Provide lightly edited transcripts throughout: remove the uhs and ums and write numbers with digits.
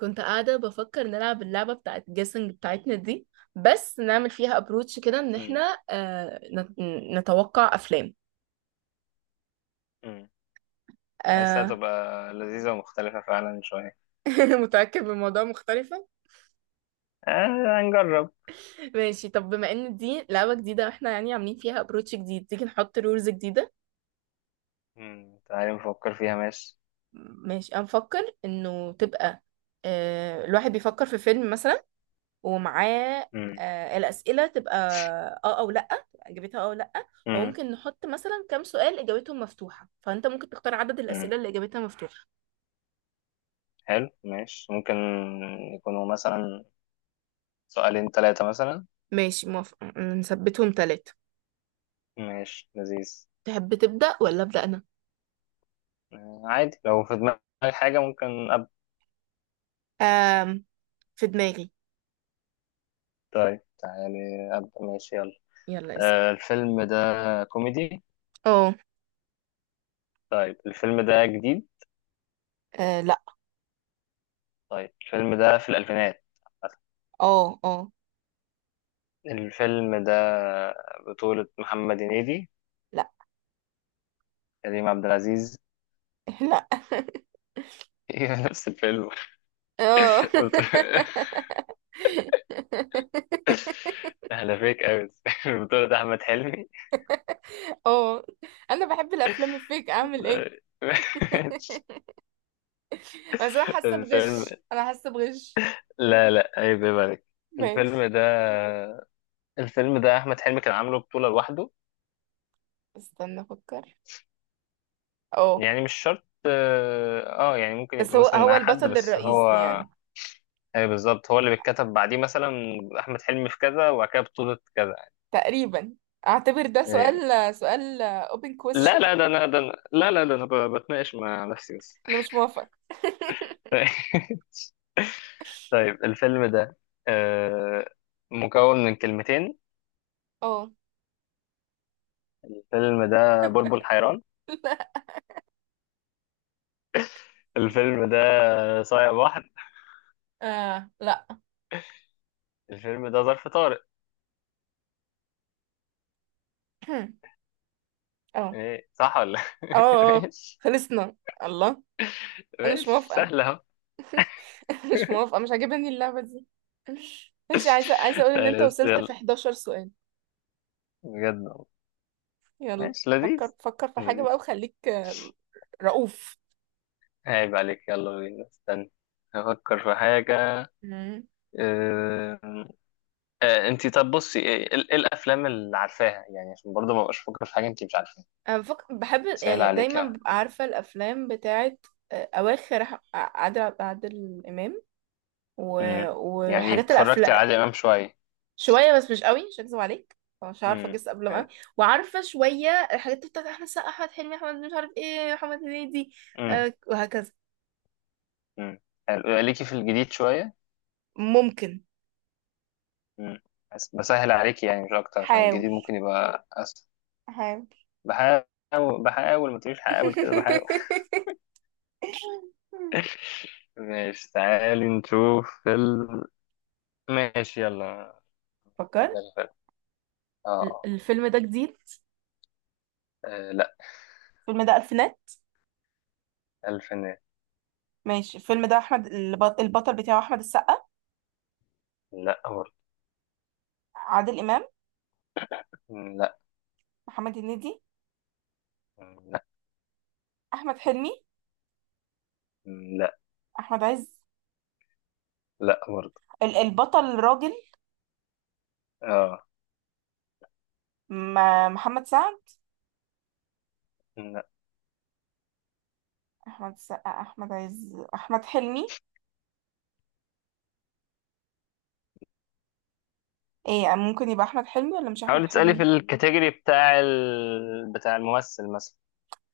كنت قاعدة بفكر نلعب اللعبة بتاعت جيسنج بتاعتنا دي، بس نعمل فيها ابروتش كده ان امم احنا نتوقع افلام. امم حاسسها آه. تبقى لذيذة ومختلفة فعلا شوية. متأكد من الموضوع مختلفة. هنجرب. ماشي، طب بما ان دي لعبة جديدة واحنا يعني عاملين فيها ابروتش جديد، تيجي نحط رولز جديدة. تعالي نفكر فيها، ماشي. ماشي، انا بفكر انه تبقى الواحد بيفكر في فيلم مثلا ومعاه امم الأسئلة تبقى اه او لأ، إجابتها اه او لأ. امم وممكن نحط مثلا كام سؤال إجابتهم مفتوحة، فأنت ممكن تختار عدد امم الأسئلة اللي إجابتها مفتوحة. حلو، ماشي، ممكن يكونوا مثلا سؤالين، ثلاثة مثلا. ماشي موافقة، نثبتهم تلاتة. ماشي، لذيذ. تحب تبدأ ولا أبدأ أنا؟ عادي، لو في دماغي حاجة ممكن أبدأ. آم في دماغي. طيب تعالي أبدأ، ماشي، يلا. يلا اسأل. الفيلم ده كوميدي؟ اه. طيب الفيلم ده جديد؟ لأ. طيب الفيلم ده في الألفينات؟ اه اه. الفيلم ده بطولة محمد هنيدي؟ لأ. كريم عبد العزيز؟ لأ. هي نفس الفيلم؟ اه. احنا فيك قوي. البطولة ده احمد حلمي. اه، انا بحب الافلام الفيك، اعمل ايه؟ بس انا حاسه الفيلم، بغش، انا حاسه بغش. لا لا عيب يا بالك. ماشي. الفيلم ده احمد حلمي كان عامله بطولة لوحده. استنى افكر. اه، يعني مش شرط، اه، يعني ممكن بس يبقى هو مثلا معاه حد البطل بس هو. الرئيسي يعني. اي بالظبط، هو اللي بيتكتب بعديه مثلا، احمد حلمي في كذا وبعد كده بطولة كذا. تقريبا. اعتبر ده إيه. سؤال. open لا question. لا، ده انا ده أنا- لا لا ده انا ب- بتناقش مع نفسي بس. انا مش موافقه. طيب الفيلم ده آه، مكون من كلمتين. اه. الفيلم ده بلبل حيران؟ لا. الفيلم ده صايع بحر؟ آه. لا. الفيلم ده ظرف طارق؟ اه. ايه صح ولا؟ اه. اه. ماشي. خلصنا. الله. انا مش ماشي موافقه. سهل اهو. مش موافقه، مش عاجباني اللعبه دي. ماشي، عايزه اقول ان انت طيب، بس وصلت يلا. في 11 سؤال. بجد والله. يلا. ماشي، لذيذ. فكر في حاجه بقى لذيذ. وخليك رؤوف. عيب عليك، يلا بينا استنى افكر في حاجة. مم. أه... انت، طب بصي، ايه، إيه الافلام اللي عارفاها يعني عشان برضه ما بقاش افكر في حاجة انت مش عارفاها. بحب سهل يعني دايما عليك. ببقى عارفه الافلام بتاعت اواخر عادل امام و... مم. يعني وحاجات اتفرجت الافلام. على عادل إمام شوية؟ شويه بس مش قوي، مش هكذب عليك. مش عارفه مم. اجس قبل ما حلو. قوي. وعارفه شويه الحاجات بتاعت احمد سقا، احمد حلمي، احمد مش عارف ايه، محمد هنيدي. مم. وهكذا. مم. حلو. ليكي في الجديد شوية؟ ممكن. مم. بس بسهل عليكي يعني مش أكتر عشان حاول. الجديد ممكن يبقى أسهل. حاول. بحاول، بحاول، ما تقوليش حاول كده، بحاول. ماشي تعالي نشوف فيلم. ماشي يلا. فيلم. فكرت. فيلم. اه آه. الفيلم ده جديد؟ آه، لا. الفيلم ده الفينات. الفينات. ماشي، الفيلم ده احمد البطل بتاعه احمد السقا؟ لا برضه. عادل امام؟ لا. محمد هنيدي؟ لا. احمد حلمي؟ لا. احمد عز؟ لا برضه. البطل الراجل؟ اه. محمد سعد؟ لا. احمد السقا، احمد عز، احمد حلمي. ايه، ممكن يبقى احمد حلمي ولا مش احمد حاولي تسألي في حلمي؟ الكاتيجوري بتاع الممثل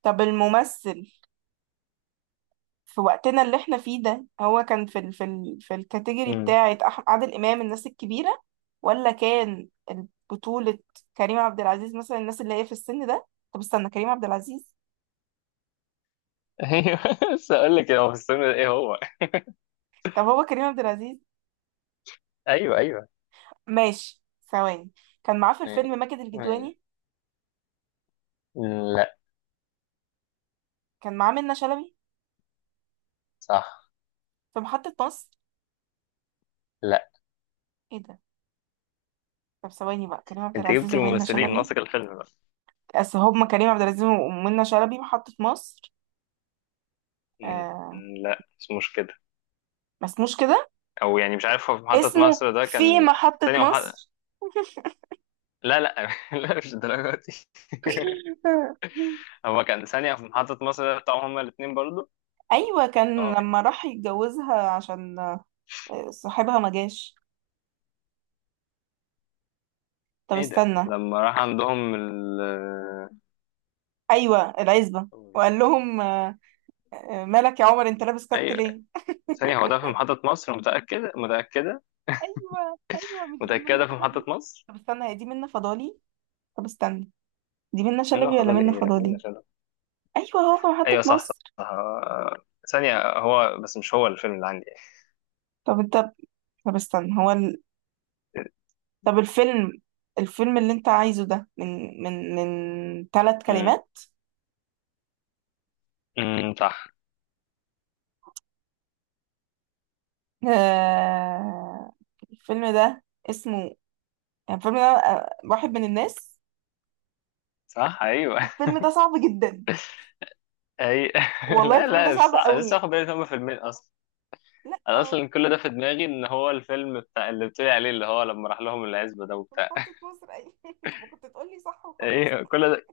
طب الممثل في وقتنا اللي احنا فيه ده، هو كان في ال في ال في الكاتيجوري مثلا. بتاعه عادل امام، الناس الكبيره؟ ولا كان بطوله كريم عبد العزيز مثلا، الناس اللي هي في السن ده؟ طب استنى، كريم عبد العزيز. ايوه. بس اقول لك هو في السن ده ايه هو. طب هو كريم عبد العزيز؟ ايوه ايوه. ماشي. ثواني. كان معاه في يعني- الفيلم ماجد يعني- الكدواني؟ لا. كان معاه منة شلبي صح. في محطة مصر؟ لا. ايه ده. طب ثواني بقى، كريم عبد انت جبت العزيز ومنة الممثلين شلبي. ناقصك الفيلم بقى. اصل هما كريم عبد العزيز ومنة شلبي محطة مصر. م- آه. لا مش كده. ما اسموش كده. او يعني مش عارف هو في محطة اسمه مصر ده في كان محطة ثانية ومحطة. مصر. لا لا، لا مش الدرجة دي. هو كان ثانية في محطة مصر ده بتاعهم هما الاتنين برضو. ايوه، كان اه. لما راح يتجوزها عشان صاحبها ما جاش. طب ايه ده استنى. لما راح عندهم ايوه، العزبة. وقال لهم مالك يا عمر، انت لابس كت ايوه. ليه؟ ثانية، هو ده في محطة مصر، متأكدة متأكدة. ايوه ايوه، مش دي منة متأكدة في محطة شلبي؟ مصر. طب استنى، هي دي منة فضالي؟ طب استنى، دي منة منه شلبي ولا فاضل منة ايه، لا منه. فضالي؟ ايوه، هو في محطة ايوه صح صح، مصر. صح. ثانية هو بس مش هو الفيلم اللي عندي. طب انت. طب استنى، طب الفيلم. الفيلم اللي انت عايزه ده من ثلاث امم كلمات؟ صح. آه... الفيلم ده اسمه يعني، الفيلم ده واحد من الناس؟ صح ايوه. الفيلم ده صعب جدا. اي. والله لا الفيلم ده لا مش صعب صح، أنا لسه قوي. واخد بالي إن هما فيلمين اصلا. لا انا اصلا كل ده في دماغي ان هو الفيلم بتاع اللي بتقولي عليه اللي هو لما راح لهم العزبة ده في وبتاع. محطة مصر ايوه. انت كنت تقولي صح وخلصت. ايوه كل ده،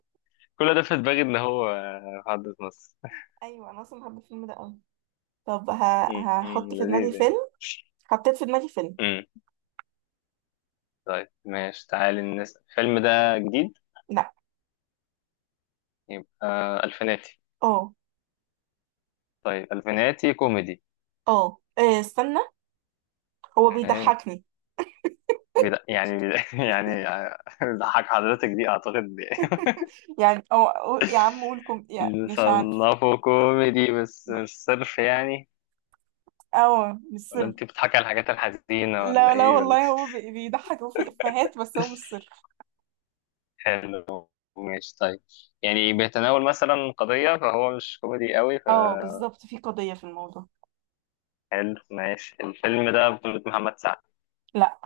في دماغي ان هو في حدث مصر. ايوه، انا اصلا بحب الفيلم ده قوي. طب أمم، هحط في دماغي لذيذ يعني. فيلم. حطيت في دماغي فيلم. امم. طيب ماشي تعالي الناس، الفيلم ده جديد؟ لا. يبقى، الفيناتي. اه. طيب الفيناتي كوميدي؟ اه. إيه، استنى، هو بيضحكني بلا يعني بلا يعني ضحك حضرتك دي اعتقد. يعني. أو يا عم قول كم يعني، مش عارف. نصنفه كوميدي بس مش صرف يعني. اه، مش سر. ولا انت بتضحكي على الحاجات الحزينة ولا لا لا، ايه ولا؟ والله هو بيضحك وفي افيهات، بس هو مش سر. حلو. ماشي، طيب. يعني بيتناول مثلا قضية فهو مش كوميدي قوي. اه بالظبط، في قضية في الموضوع. فحلو ماشي، الفيلم ده بطولة محمد سعد؟ لا.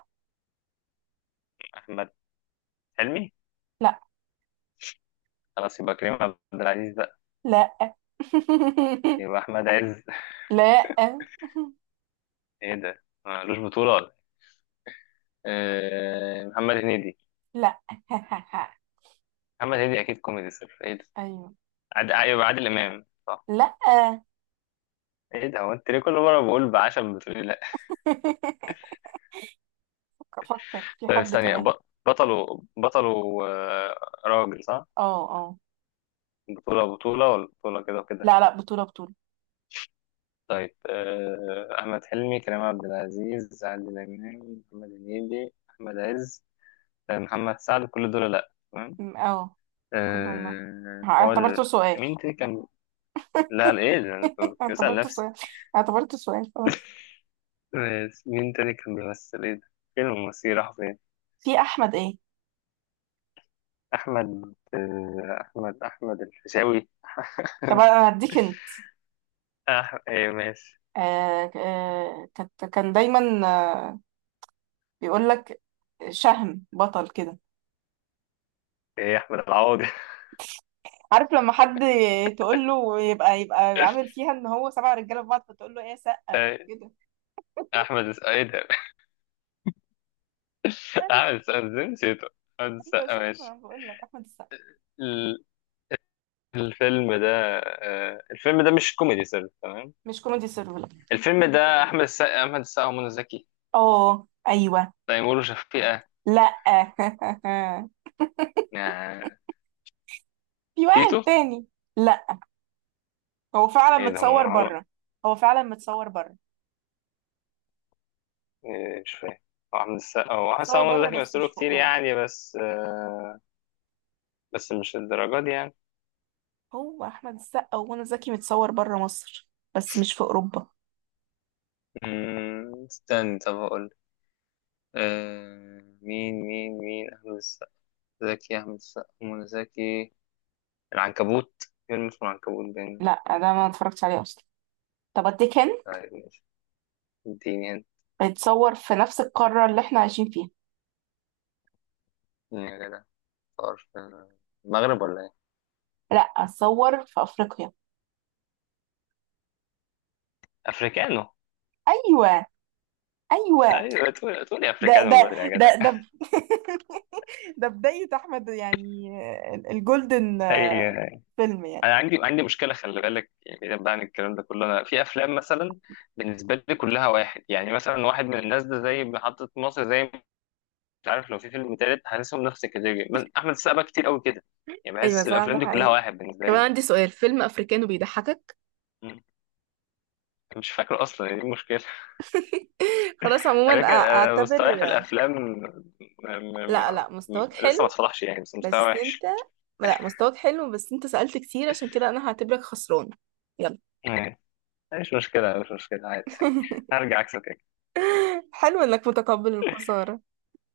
أحمد حلمي؟ لا. خلاص يبقى كريم عبد العزيز بقى؟ لا. يبقى أحمد عز؟ لا. ايه ده ملوش بطولة ولا إيه؟ محمد هنيدي؟ لا. محمد هنيدي أكيد كوميدي صرف، ايه ده؟ ايوه. ايوه عادل امام صح؟ لا. ايه ده، هو انت ليه كل مره بقول بعشم بتقولي لا؟ افكر في طيب حد ثانيه، كمان. بطل بطل راجل صح؟ اه. اه. بطوله، بطوله ولا بطوله كده وكده؟ لا لا، بطولة. طيب احمد حلمي كريم عبد العزيز عادل امام محمد هنيدي احمد عز، محمد سعد، كل دول لا تمام؟ اه. كلهم لا. آه، هو اعتبرته ال- سؤال. مين تاني كان. لا لا، ايه ده انا كنت بسأل اعتبرته نفسي. سؤال. اعتبرته سؤال، خلاص. مين تاني كان بيمثل ايه ده، فيلم مصير راح فين. في احمد ايه. احمد آه، احمد احمد الفيشاوي. طب انا هديك انت. ايه ماشي. كانت كان دايما آه بيقول لك، شهم بطل كده. ايه احمد العوضي. عارف لما حد تقول له يبقى عامل فيها ان هو سبع رجاله في بعض، فتقول له ايه سقه إيه، كده. ايه ده. احمد السقا، ازاي نسيته. احمد ايوه السقا، شفت، ما ماشي. انا بقول لك احمد السقا. ال- الفيلم ده الفيلم ده مش كوميدي سر، تمام؟ مش كوميدي سيرفر. الفيلم ده احمد السقا، ومنى زكي. اه ايوه. تيمور وشفيقة، لا. يعني. في تيتو. واحد تاني. لا. هو فعلا ايه ده هم متصور عمرو. بره. هو فعلا متصور بره. إيه، مش فاهم. هو احمد السقا متصور ومنى بره زكي بس مثلوا مش في كتير اوروبا. يعني، بس مش الدرجات دي يعني. هو احمد السقا ومنى زكي متصور بره مصر بس مش في اوروبا. استنى طب هقول. مين مين مين أحمد السقا. زكي، أحمد السقا، منى زكي، العنكبوت، فيلم اسمه العنكبوت بين. لا، ده ما اتفرجتش عليه اصلا. طب اديك هند. طيب ماشي. اديني. بيتصور في نفس القاره اللي احنا عايشين فيها. هنا يا جدع. طار في المغرب ولا إيه؟ لا، اتصور في افريقيا. أفريكانو. ايوه. ايوه. أيوة، تقولي أفريكانو من بدري يا جدع. ده. ده بدايه احمد يعني، الجولدن أي. أنا فيلم يعني. عندي مشكلة، خلي بالك يعني، بعيدا بقى عن الكلام ده كله، أنا في أفلام مثلا بالنسبة لي كلها واحد، يعني مثلا واحد من الناس ده زي محطة مصر، زي مش عارف، لو في فيلم تالت هحسهم نفس الكاتيجوري أحمد السقا بقى كتير قوي كده، يعني ايوه بحس صح، ده الافلام دي كلها حقيقي. واحد بالنسبه طب انا لي. عندي سؤال، فيلم افريكانو بيضحكك؟ مم. مش فاكره اصلا ايه المشكله. خلاص عموما على فكره اعتبر. مستواي في الافلام، م- لا لا، مستواك لسه ما حلو، اتفضحش يعني، بس مستوى بس انت. وحش. لا مستواك حلو، بس انت سألت كتير، عشان كده انا هعتبرك خسران. يلا. مم. مش مشكله مش مشكله عادي. هرجع عكسك. حلو انك متقبل الخسارة.